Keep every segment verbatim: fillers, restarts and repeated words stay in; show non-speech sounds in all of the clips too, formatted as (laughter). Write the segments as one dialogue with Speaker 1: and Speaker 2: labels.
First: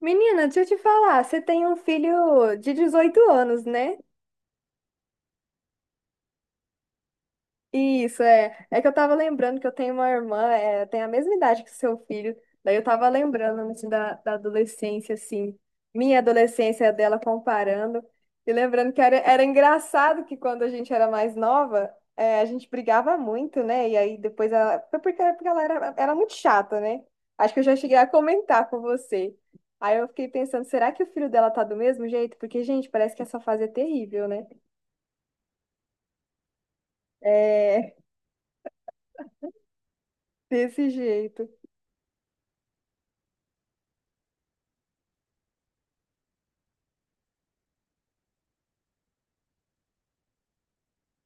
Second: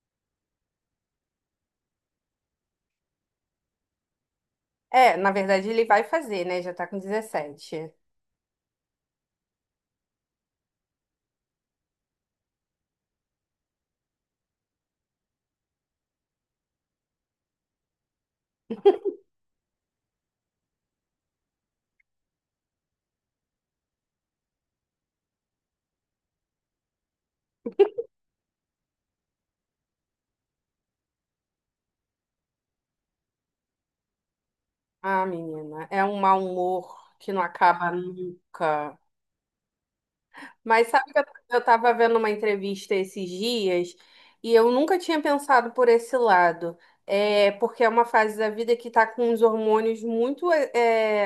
Speaker 1: Menina, deixa eu te falar, você tem um filho de dezoito anos, né?
Speaker 2: É, na verdade ele vai fazer, né? Já tá com dezessete.
Speaker 1: Isso, é. É que eu tava lembrando que eu tenho uma irmã, é, tem a mesma idade que o seu filho. Daí eu tava lembrando assim, da, da adolescência, assim, minha adolescência dela comparando. E lembrando que era, era engraçado que quando a gente era mais nova, é, a gente brigava muito, né? E aí depois ela. Foi porque, porque ela era, era muito chata, né? Acho que eu já cheguei a comentar com você. Aí eu fiquei pensando, será que o filho dela tá do mesmo jeito? Porque, gente, parece que essa fase é terrível, né?
Speaker 2: Ah, menina, é um mau humor que não acaba
Speaker 1: É,
Speaker 2: nunca.
Speaker 1: (laughs)
Speaker 2: Mas
Speaker 1: desse
Speaker 2: sabe que eu
Speaker 1: jeito.
Speaker 2: eu tava vendo uma entrevista esses dias e eu nunca tinha pensado por esse lado. É porque é uma fase da vida que tá com os hormônios muito é,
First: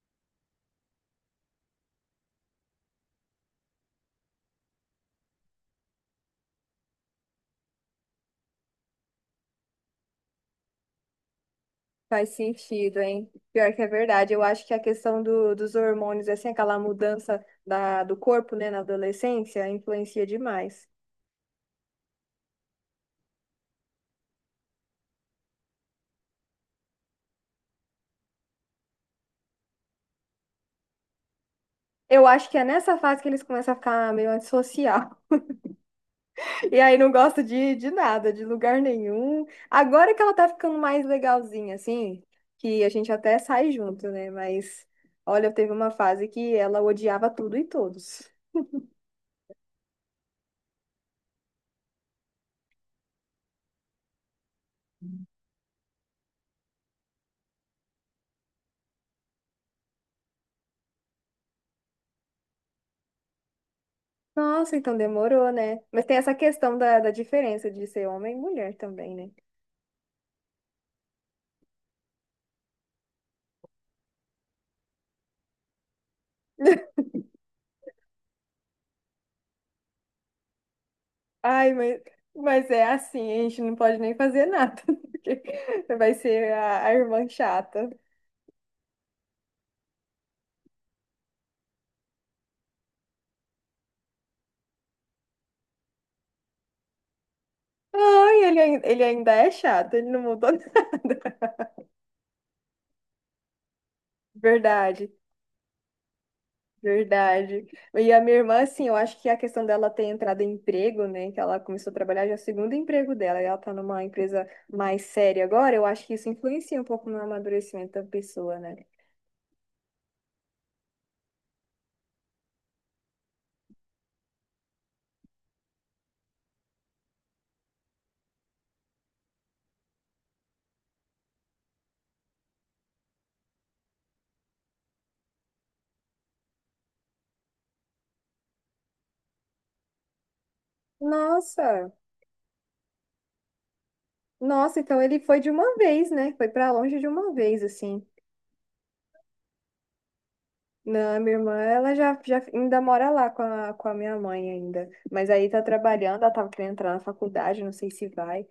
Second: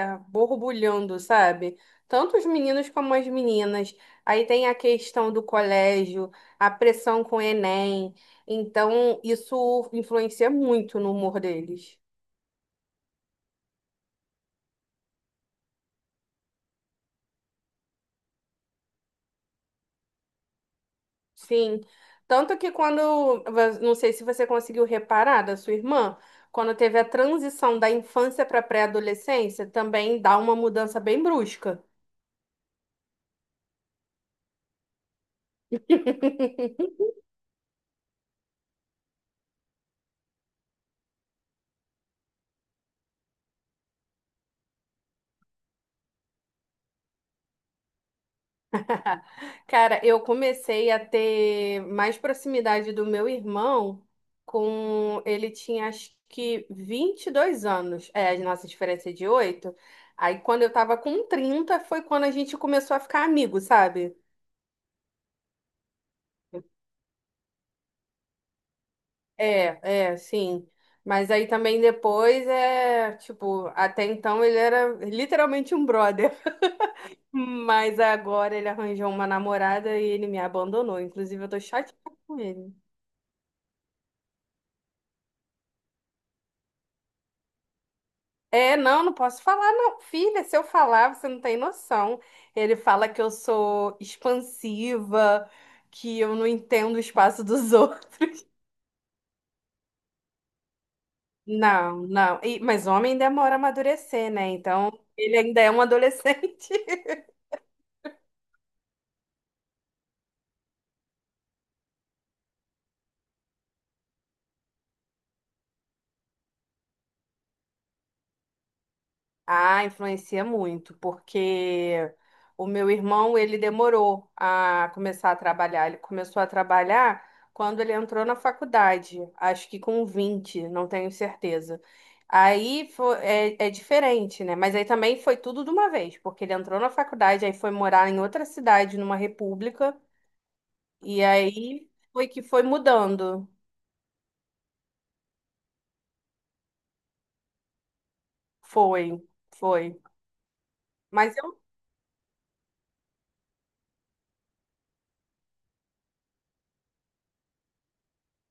Speaker 2: é, borbulhando, sabe? Tanto os meninos como as meninas. Aí tem a questão do colégio, a pressão com o Enem. Então, isso influencia muito no humor deles.
Speaker 1: Faz sentido, hein? Pior que é verdade. Eu acho que a questão do, dos hormônios, assim, aquela mudança da, do corpo, né, na adolescência, influencia demais.
Speaker 2: Sim. Tanto que quando, não sei se você conseguiu reparar da sua irmã, quando teve a transição da infância para pré-adolescência, também dá uma mudança bem brusca.
Speaker 1: Eu acho que é nessa fase que eles começam a ficar meio antissocial. (laughs) E aí
Speaker 2: (laughs)
Speaker 1: não gosta de, de nada, de lugar nenhum. Agora que ela tá ficando mais legalzinha, assim, que a gente até sai junto, né? Mas, olha, teve uma fase que ela odiava tudo e todos.
Speaker 2: Cara, eu comecei a ter mais proximidade do meu irmão com ele tinha acho que vinte e dois anos. É, a nossa diferença é de oito. Aí quando eu tava com trinta foi quando a gente começou a ficar amigo, sabe?
Speaker 1: Nossa, então demorou, né? Mas tem essa questão da, da diferença de ser homem e mulher também, né?
Speaker 2: É, é, sim. Mas aí também depois é, tipo, até então ele era literalmente um brother. (laughs) Mas agora ele arranjou uma namorada e ele me abandonou. Inclusive, eu tô
Speaker 1: Ai,
Speaker 2: chateada
Speaker 1: mas,
Speaker 2: com
Speaker 1: mas
Speaker 2: ele.
Speaker 1: é assim, a gente não pode nem fazer nada, (laughs) porque vai ser a, a irmã chata.
Speaker 2: É, não, não posso falar, não. Filha, se eu falar, você não tem noção. Ele fala que eu sou expansiva, que eu não entendo o espaço dos (laughs) outros.
Speaker 1: Ai, ele, ai- ele ainda é chato, ele não mudou (laughs) nada.
Speaker 2: Não, não. E- mas homem demora a amadurecer, né? Então,
Speaker 1: Verdade,
Speaker 2: ele ainda é um adolescente.
Speaker 1: verdade. E a minha irmã, assim, eu acho que a questão dela ter entrado em emprego, né, que ela começou a trabalhar já é o segundo emprego dela, e ela tá numa empresa mais séria agora, eu acho que isso influencia um pouco no amadurecimento da pessoa, né?
Speaker 2: Ah, influencia muito, porque o meu irmão, ele demorou a começar a trabalhar. Ele começou a trabalhar quando ele entrou na faculdade, acho que com vinte, não tenho certeza. Aí fo- é, é diferente, né? Mas aí também foi tudo de uma vez, porque ele entrou na faculdade, aí foi morar em outra cidade, numa república, e aí
Speaker 1: Nossa,
Speaker 2: foi que foi mudando.
Speaker 1: nossa, então ele foi de uma vez, né? Foi pra longe de uma vez, assim.
Speaker 2: Foi, foi.
Speaker 1: Não,
Speaker 2: Mas
Speaker 1: minha irmã, ela já, já ainda mora lá com a, com a minha mãe ainda. Mas aí tá trabalhando, ela tava querendo entrar na faculdade, não sei se vai.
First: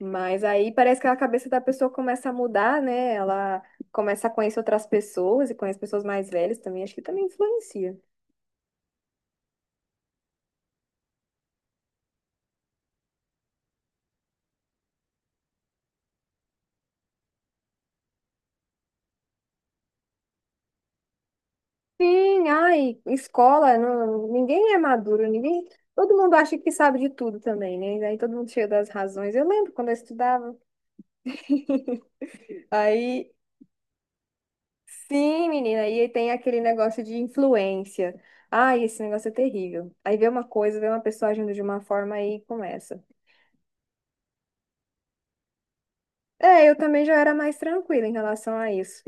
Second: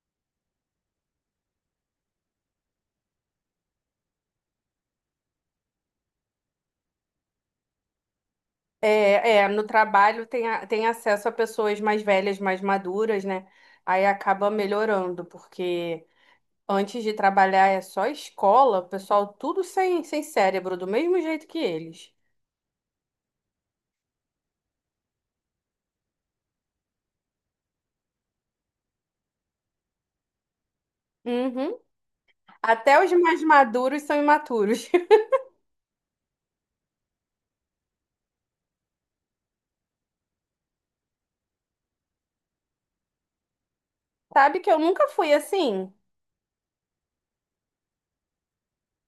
Speaker 1: Mas aí parece que a cabeça da pessoa começa a mudar, né? Ela começa a conhecer outras pessoas e conhece pessoas mais velhas também, acho que também influencia.
Speaker 2: é, é, no trabalho tem, a- tem acesso a pessoas mais velhas, mais maduras, né? Aí acaba melhorando, porque antes de trabalhar é só escola, o pessoal tudo sem, sem cérebro, do mesmo jeito que eles.
Speaker 1: Sim, ai, escola, não, ninguém é maduro, ninguém. Todo mundo acha que sabe de tudo também, né? Aí todo mundo cheio das razões. Eu lembro quando eu estudava.
Speaker 2: Uhum. Até os
Speaker 1: Aí
Speaker 2: mais maduros são imaturos. (laughs)
Speaker 1: Sim, menina, e aí tem aquele negócio de influência. Ai, esse negócio é terrível. Aí vê uma coisa, vê uma pessoa agindo de uma forma e começa.
Speaker 2: Sabe que eu nunca fui assim?
Speaker 1: É, eu também já era mais tranquila em relação a isso.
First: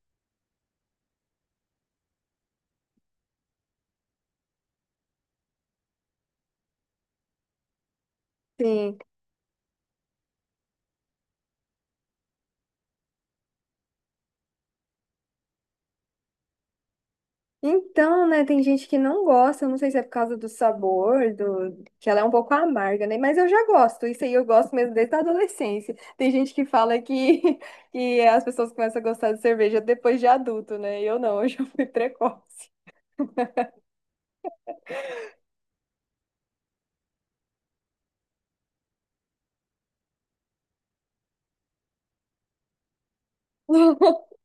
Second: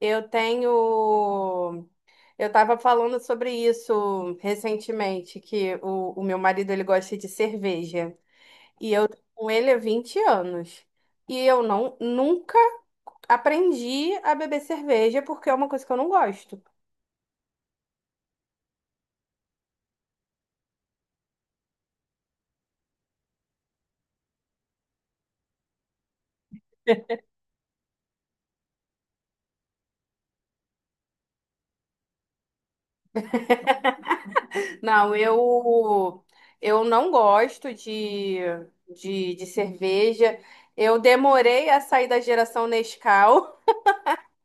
Speaker 2: Eu tenho. Eu estava falando sobre isso recentemente, que o, o meu marido ele gosta de cerveja. E
Speaker 1: Sim.
Speaker 2: eu tô com ele há vinte anos. E eu não nunca aprendi a beber cerveja porque é uma coisa que eu não gosto.
Speaker 1: Então, né, tem gente que não gosta, eu não sei se é por causa do sabor, do que ela é um pouco amarga, né? Mas eu já gosto, isso aí eu gosto mesmo desde a adolescência. Tem gente que fala que, (laughs) que as pessoas começam a gostar de cerveja depois de adulto, né? Eu não, (laughs) eu já fui precoce.
Speaker 2: Não, eu eu não gosto de, de, de cerveja. Eu demorei a sair da geração Nescau.
Speaker 1: (laughs)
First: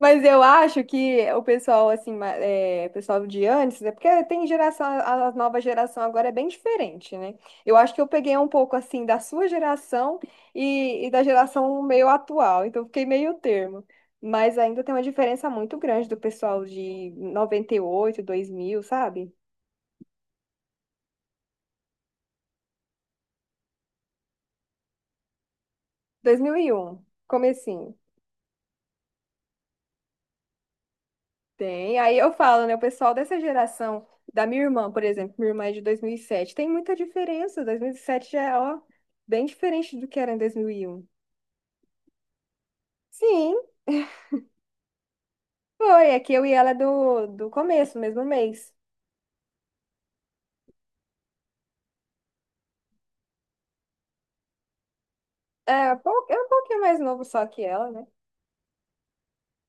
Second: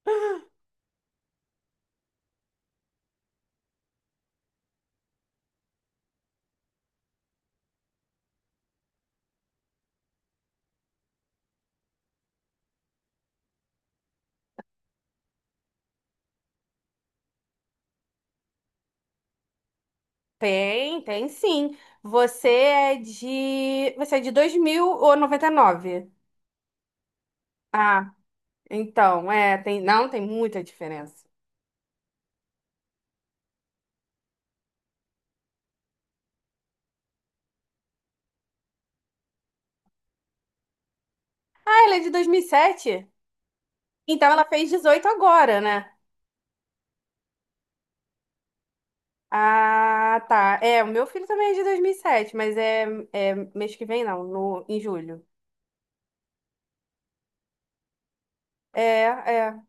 Speaker 1: Mas eu acho que o pessoal, assim, ma- é, pessoal de antes, é porque tem geração, a a nova geração agora é bem diferente, né? Eu acho que eu peguei um pouco, assim, da sua geração e, e da geração meio atual, então fiquei meio termo. Mas ainda tem uma diferença muito grande do pessoal de noventa e oito, dois mil, sabe?
Speaker 2: (laughs) Tem, tem sim. Você é de você é de dois mil ou noventa e nove?
Speaker 1: Dois mil e um, comecinho.
Speaker 2: Ah, então, é, tem, não, tem muita diferença.
Speaker 1: Tem. Aí eu falo, né? O pessoal dessa geração, da minha irmã, por exemplo, minha irmã é de dois mil e sete, tem muita diferença. dois mil e sete já é, ó, bem diferente do que era em dois mil e um.
Speaker 2: Ah, ela é de dois mil e sete?
Speaker 1: Sim, (laughs)
Speaker 2: Então ela fez dezoito agora, né?
Speaker 1: foi. É que eu e ela é do, do começo, mesmo mês.
Speaker 2: Ah, tá. É, o meu filho também é de dois mil e sete, mas é, é mês que vem, não, no, em julho.
Speaker 1: É, pou- é um pouquinho mais novo só que ela, né?
Speaker 2: É, é,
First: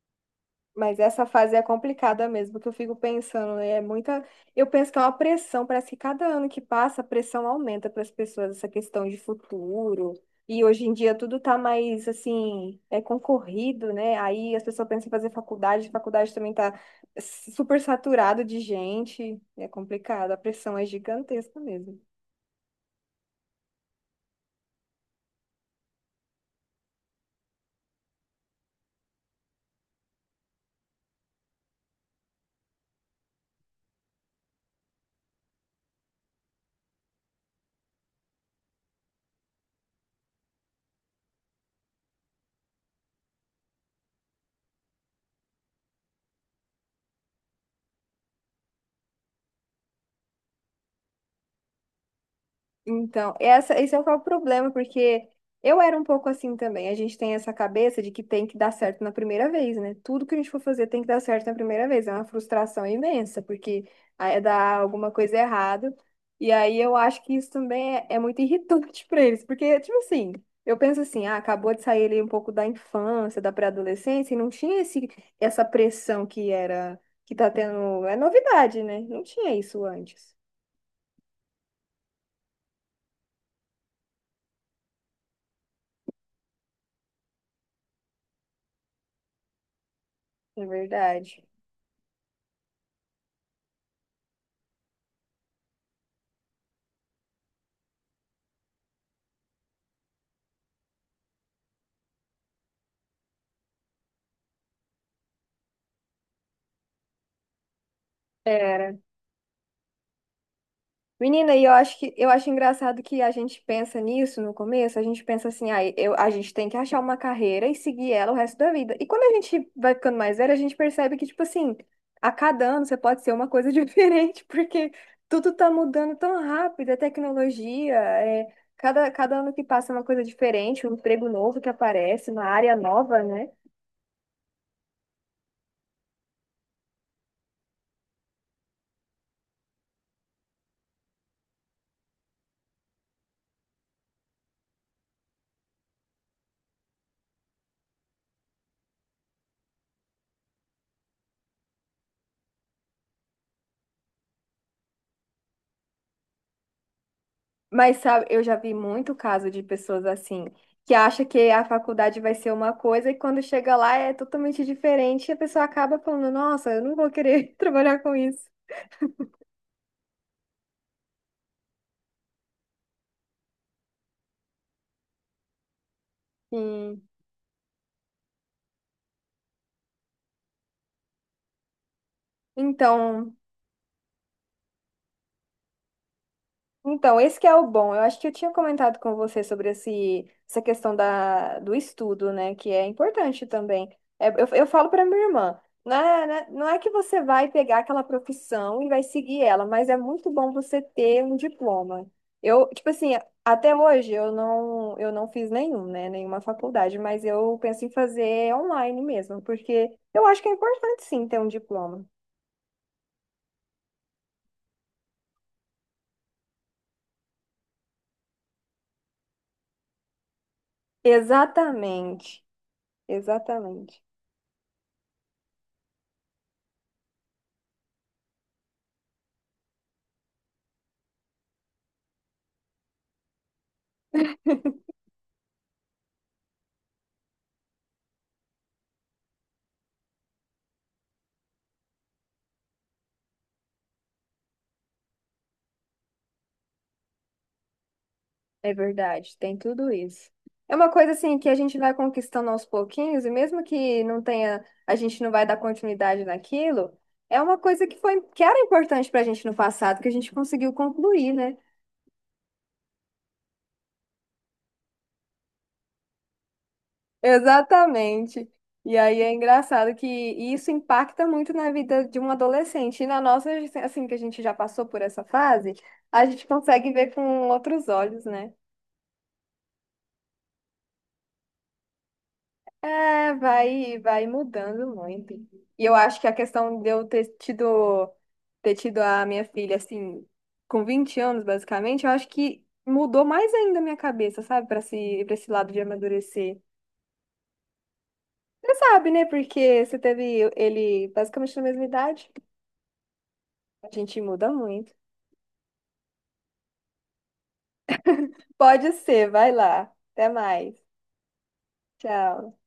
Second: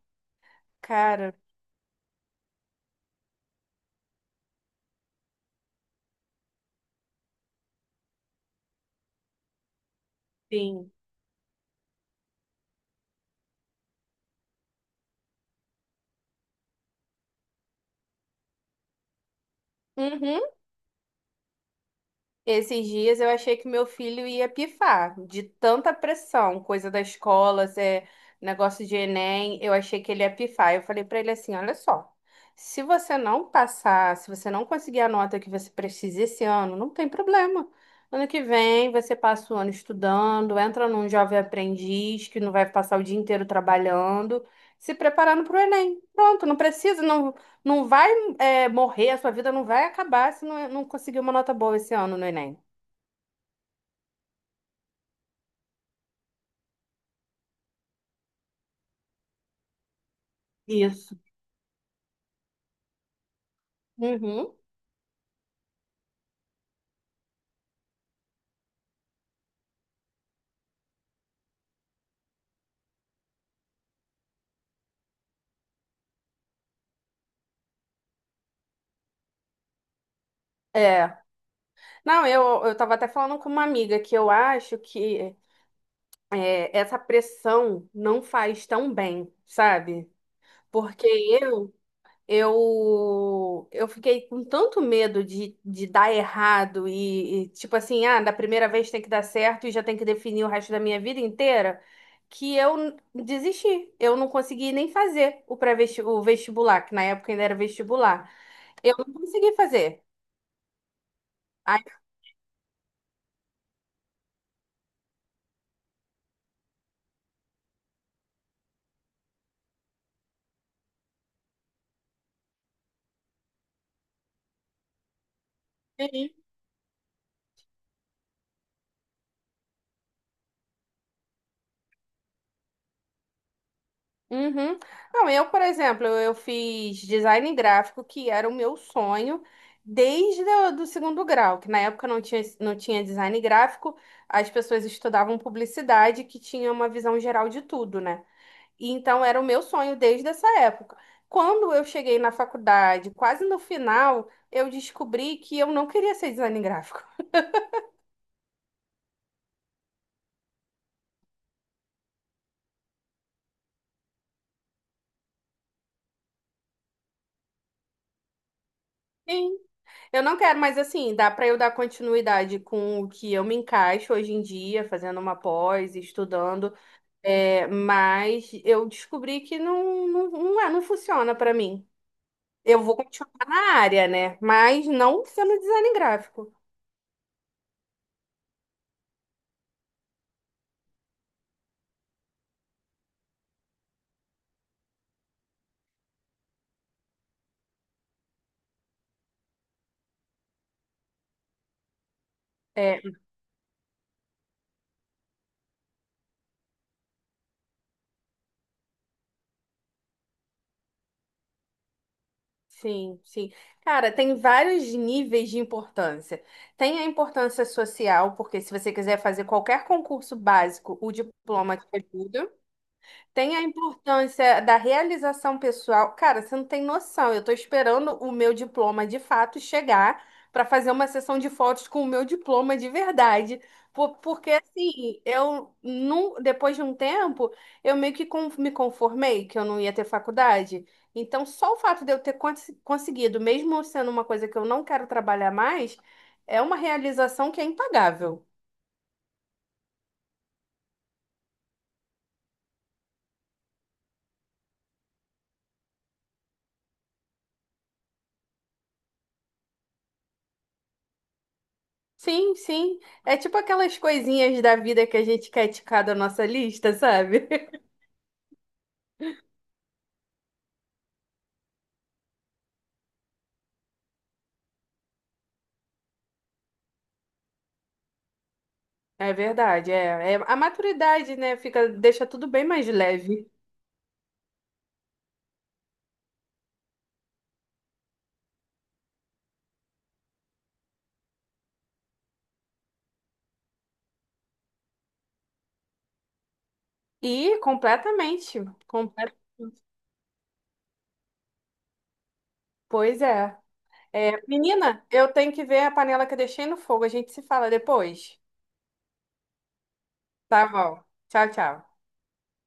Speaker 1: Mas essa
Speaker 2: cara,
Speaker 1: fase é complicada mesmo, que eu fico pensando, né, é muita. Eu penso que é uma pressão, parece que cada ano que passa, a pressão aumenta para as pessoas, essa questão de futuro. E hoje
Speaker 2: sim.
Speaker 1: em dia tudo tá mais assim, é concorrido, né? Aí as pessoas pensam em fazer faculdade, faculdade também tá super saturado de gente. É complicado, a
Speaker 2: Uhum.
Speaker 1: pressão é gigantesca mesmo.
Speaker 2: Esses dias eu achei que meu filho ia pifar de tanta pressão, coisa da escola, é, negócio de Enem, eu achei que ele ia pifar. Eu falei pra ele assim, olha só, se você não passar, se você não conseguir a nota que você precisa esse ano, não tem problema. Ano que vem você passa o ano estudando, entra num jovem aprendiz que não vai passar o dia inteiro trabalhando, se preparando para o Enem. Pronto, não precisa, não, não vai é, morrer, a sua vida não vai acabar se não, é, não conseguir uma nota boa esse ano no Enem.
Speaker 1: Então, essa, esse é o problema, porque eu era um pouco assim também. A gente tem essa cabeça de que tem que dar certo na primeira vez, né? Tudo que a gente for fazer tem que
Speaker 2: Isso.
Speaker 1: dar certo na primeira vez. É uma frustração imensa, porque aí
Speaker 2: Uhum.
Speaker 1: dá alguma coisa errada. E aí eu acho que isso também é, é muito irritante (laughs) para eles, porque, tipo assim, eu penso assim, ah, acabou de sair ali um pouco da infância, da pré-adolescência, e não tinha esse, essa pressão que era, que tá tendo. É novidade, né? Não tinha isso antes,
Speaker 2: É. Não, eu, eu tava até falando com uma amiga que eu acho que é, essa pressão não faz tão bem, sabe?
Speaker 1: na
Speaker 2: Porque
Speaker 1: verdade.
Speaker 2: eu Eu, eu fiquei com tanto medo de, de dar errado e, e, tipo assim, ah, da primeira vez tem que dar certo e já tem que definir o resto da minha vida inteira, que eu n- desisti. Eu não consegui nem fazer o pré-vestibular, o vestibular, que na época ainda era vestibular. Eu
Speaker 1: Era
Speaker 2: não consegui fazer.
Speaker 1: Menina, e eu
Speaker 2: Aí
Speaker 1: acho que eu acho engraçado que a gente pensa nisso no começo, a gente pensa assim, ah, eu, a gente tem que achar uma carreira e seguir ela o resto da vida. E quando a gente vai ficando mais velha, a gente percebe que, tipo assim, a cada ano você pode ser uma coisa (laughs) diferente, porque tudo tá mudando tão rápido, a tecnologia, é, cada, cada ano que passa é uma coisa diferente, um emprego novo que aparece, uma área nova, né?
Speaker 2: uhum. Não, eu, por exemplo, eu eu fiz design gráfico, que era o meu sonho desde o do segundo grau, que na época não tinha, não tinha design gráfico, as pessoas estudavam publicidade, que tinha uma visão geral de tudo, né? E então era o meu sonho desde essa época. Quando eu cheguei na faculdade, quase no final, eu descobri que eu não queria ser design gráfico.
Speaker 1: Mas sabe, eu já vi muito caso de pessoas assim, que acha que a faculdade vai ser uma coisa e quando chega lá é totalmente diferente e a pessoa acaba falando, nossa, eu não vou querer (laughs) trabalhar com isso.
Speaker 2: Sim. Eu não quero, mas assim, dá para eu dar continuidade com o que eu me encaixo hoje em dia, fazendo uma pós, estudando.
Speaker 1: Sim.
Speaker 2: É, mas eu descobri que não, não, não, é, não funciona pra mim. Eu vou continuar
Speaker 1: Então,
Speaker 2: na área, né? Mas não sendo design gráfico.
Speaker 1: Então, esse que é o bom. Eu acho que eu tinha comentado com você sobre esse, essa questão da, do estudo, né? Que é importante também. É, eu, eu falo para minha irmã, não é, né, não é que você vai pegar aquela profissão e vai seguir ela, mas é muito bom você ter um diploma. Eu, tipo
Speaker 2: É,
Speaker 1: assim, até hoje eu não, eu não fiz nenhum, né? Nenhuma faculdade, mas eu penso em fazer online mesmo, porque eu acho que é importante sim ter um diploma.
Speaker 2: sim, sim. Cara, tem vários níveis de importância. Tem a importância social, porque se você quiser fazer qualquer concurso básico, o diploma te
Speaker 1: Exatamente,
Speaker 2: ajuda. Tem a
Speaker 1: exatamente.
Speaker 2: importância da realização pessoal. Cara, você não tem noção. Eu tô esperando o meu diploma de fato chegar para fazer uma sessão de fotos com o meu diploma de verdade. Por- Porque assim, eu não, depois de um tempo, eu meio que con- me conformei que eu não ia ter faculdade. Então, só o fato de eu ter cons- conseguido, mesmo sendo uma coisa que eu não quero trabalhar mais, é uma realização que é impagável.
Speaker 1: É verdade, tem tudo isso. É uma coisa assim que a gente vai conquistando aos pouquinhos, e mesmo que não tenha, a gente não vai dar continuidade naquilo, é uma coisa que foi, que era importante pra gente no passado, que a gente conseguiu concluir, né?
Speaker 2: Sim, sim. É tipo aquelas coisinhas da vida que a gente quer ticar da nossa lista, sabe? (laughs)
Speaker 1: Exatamente. E aí é engraçado que isso impacta muito na vida de um adolescente. E na nossa, assim, que a gente já passou por essa fase, a gente consegue ver com outros olhos, né?
Speaker 2: É verdade, é, é a maturidade, né? Fica, deixa tudo bem mais
Speaker 1: É,
Speaker 2: leve.
Speaker 1: vai, vai mudando muito. E eu acho que a questão de eu ter tido, ter tido a minha filha, assim, com vinte anos, basicamente, eu acho que mudou mais ainda a minha cabeça, sabe? Pra esse, pra esse lado de amadurecer.
Speaker 2: E completamente,
Speaker 1: Você sabe, né?
Speaker 2: completamente.
Speaker 1: Porque você teve ele basicamente na mesma idade.
Speaker 2: Pois é.
Speaker 1: A gente
Speaker 2: É,
Speaker 1: muda muito.
Speaker 2: menina, eu tenho que ver a panela que eu deixei no fogo. A gente se fala depois.
Speaker 1: Pode ser, vai lá. Até
Speaker 2: Tá
Speaker 1: mais.
Speaker 2: bom. Tchau, tchau.
Speaker 1: Tchau.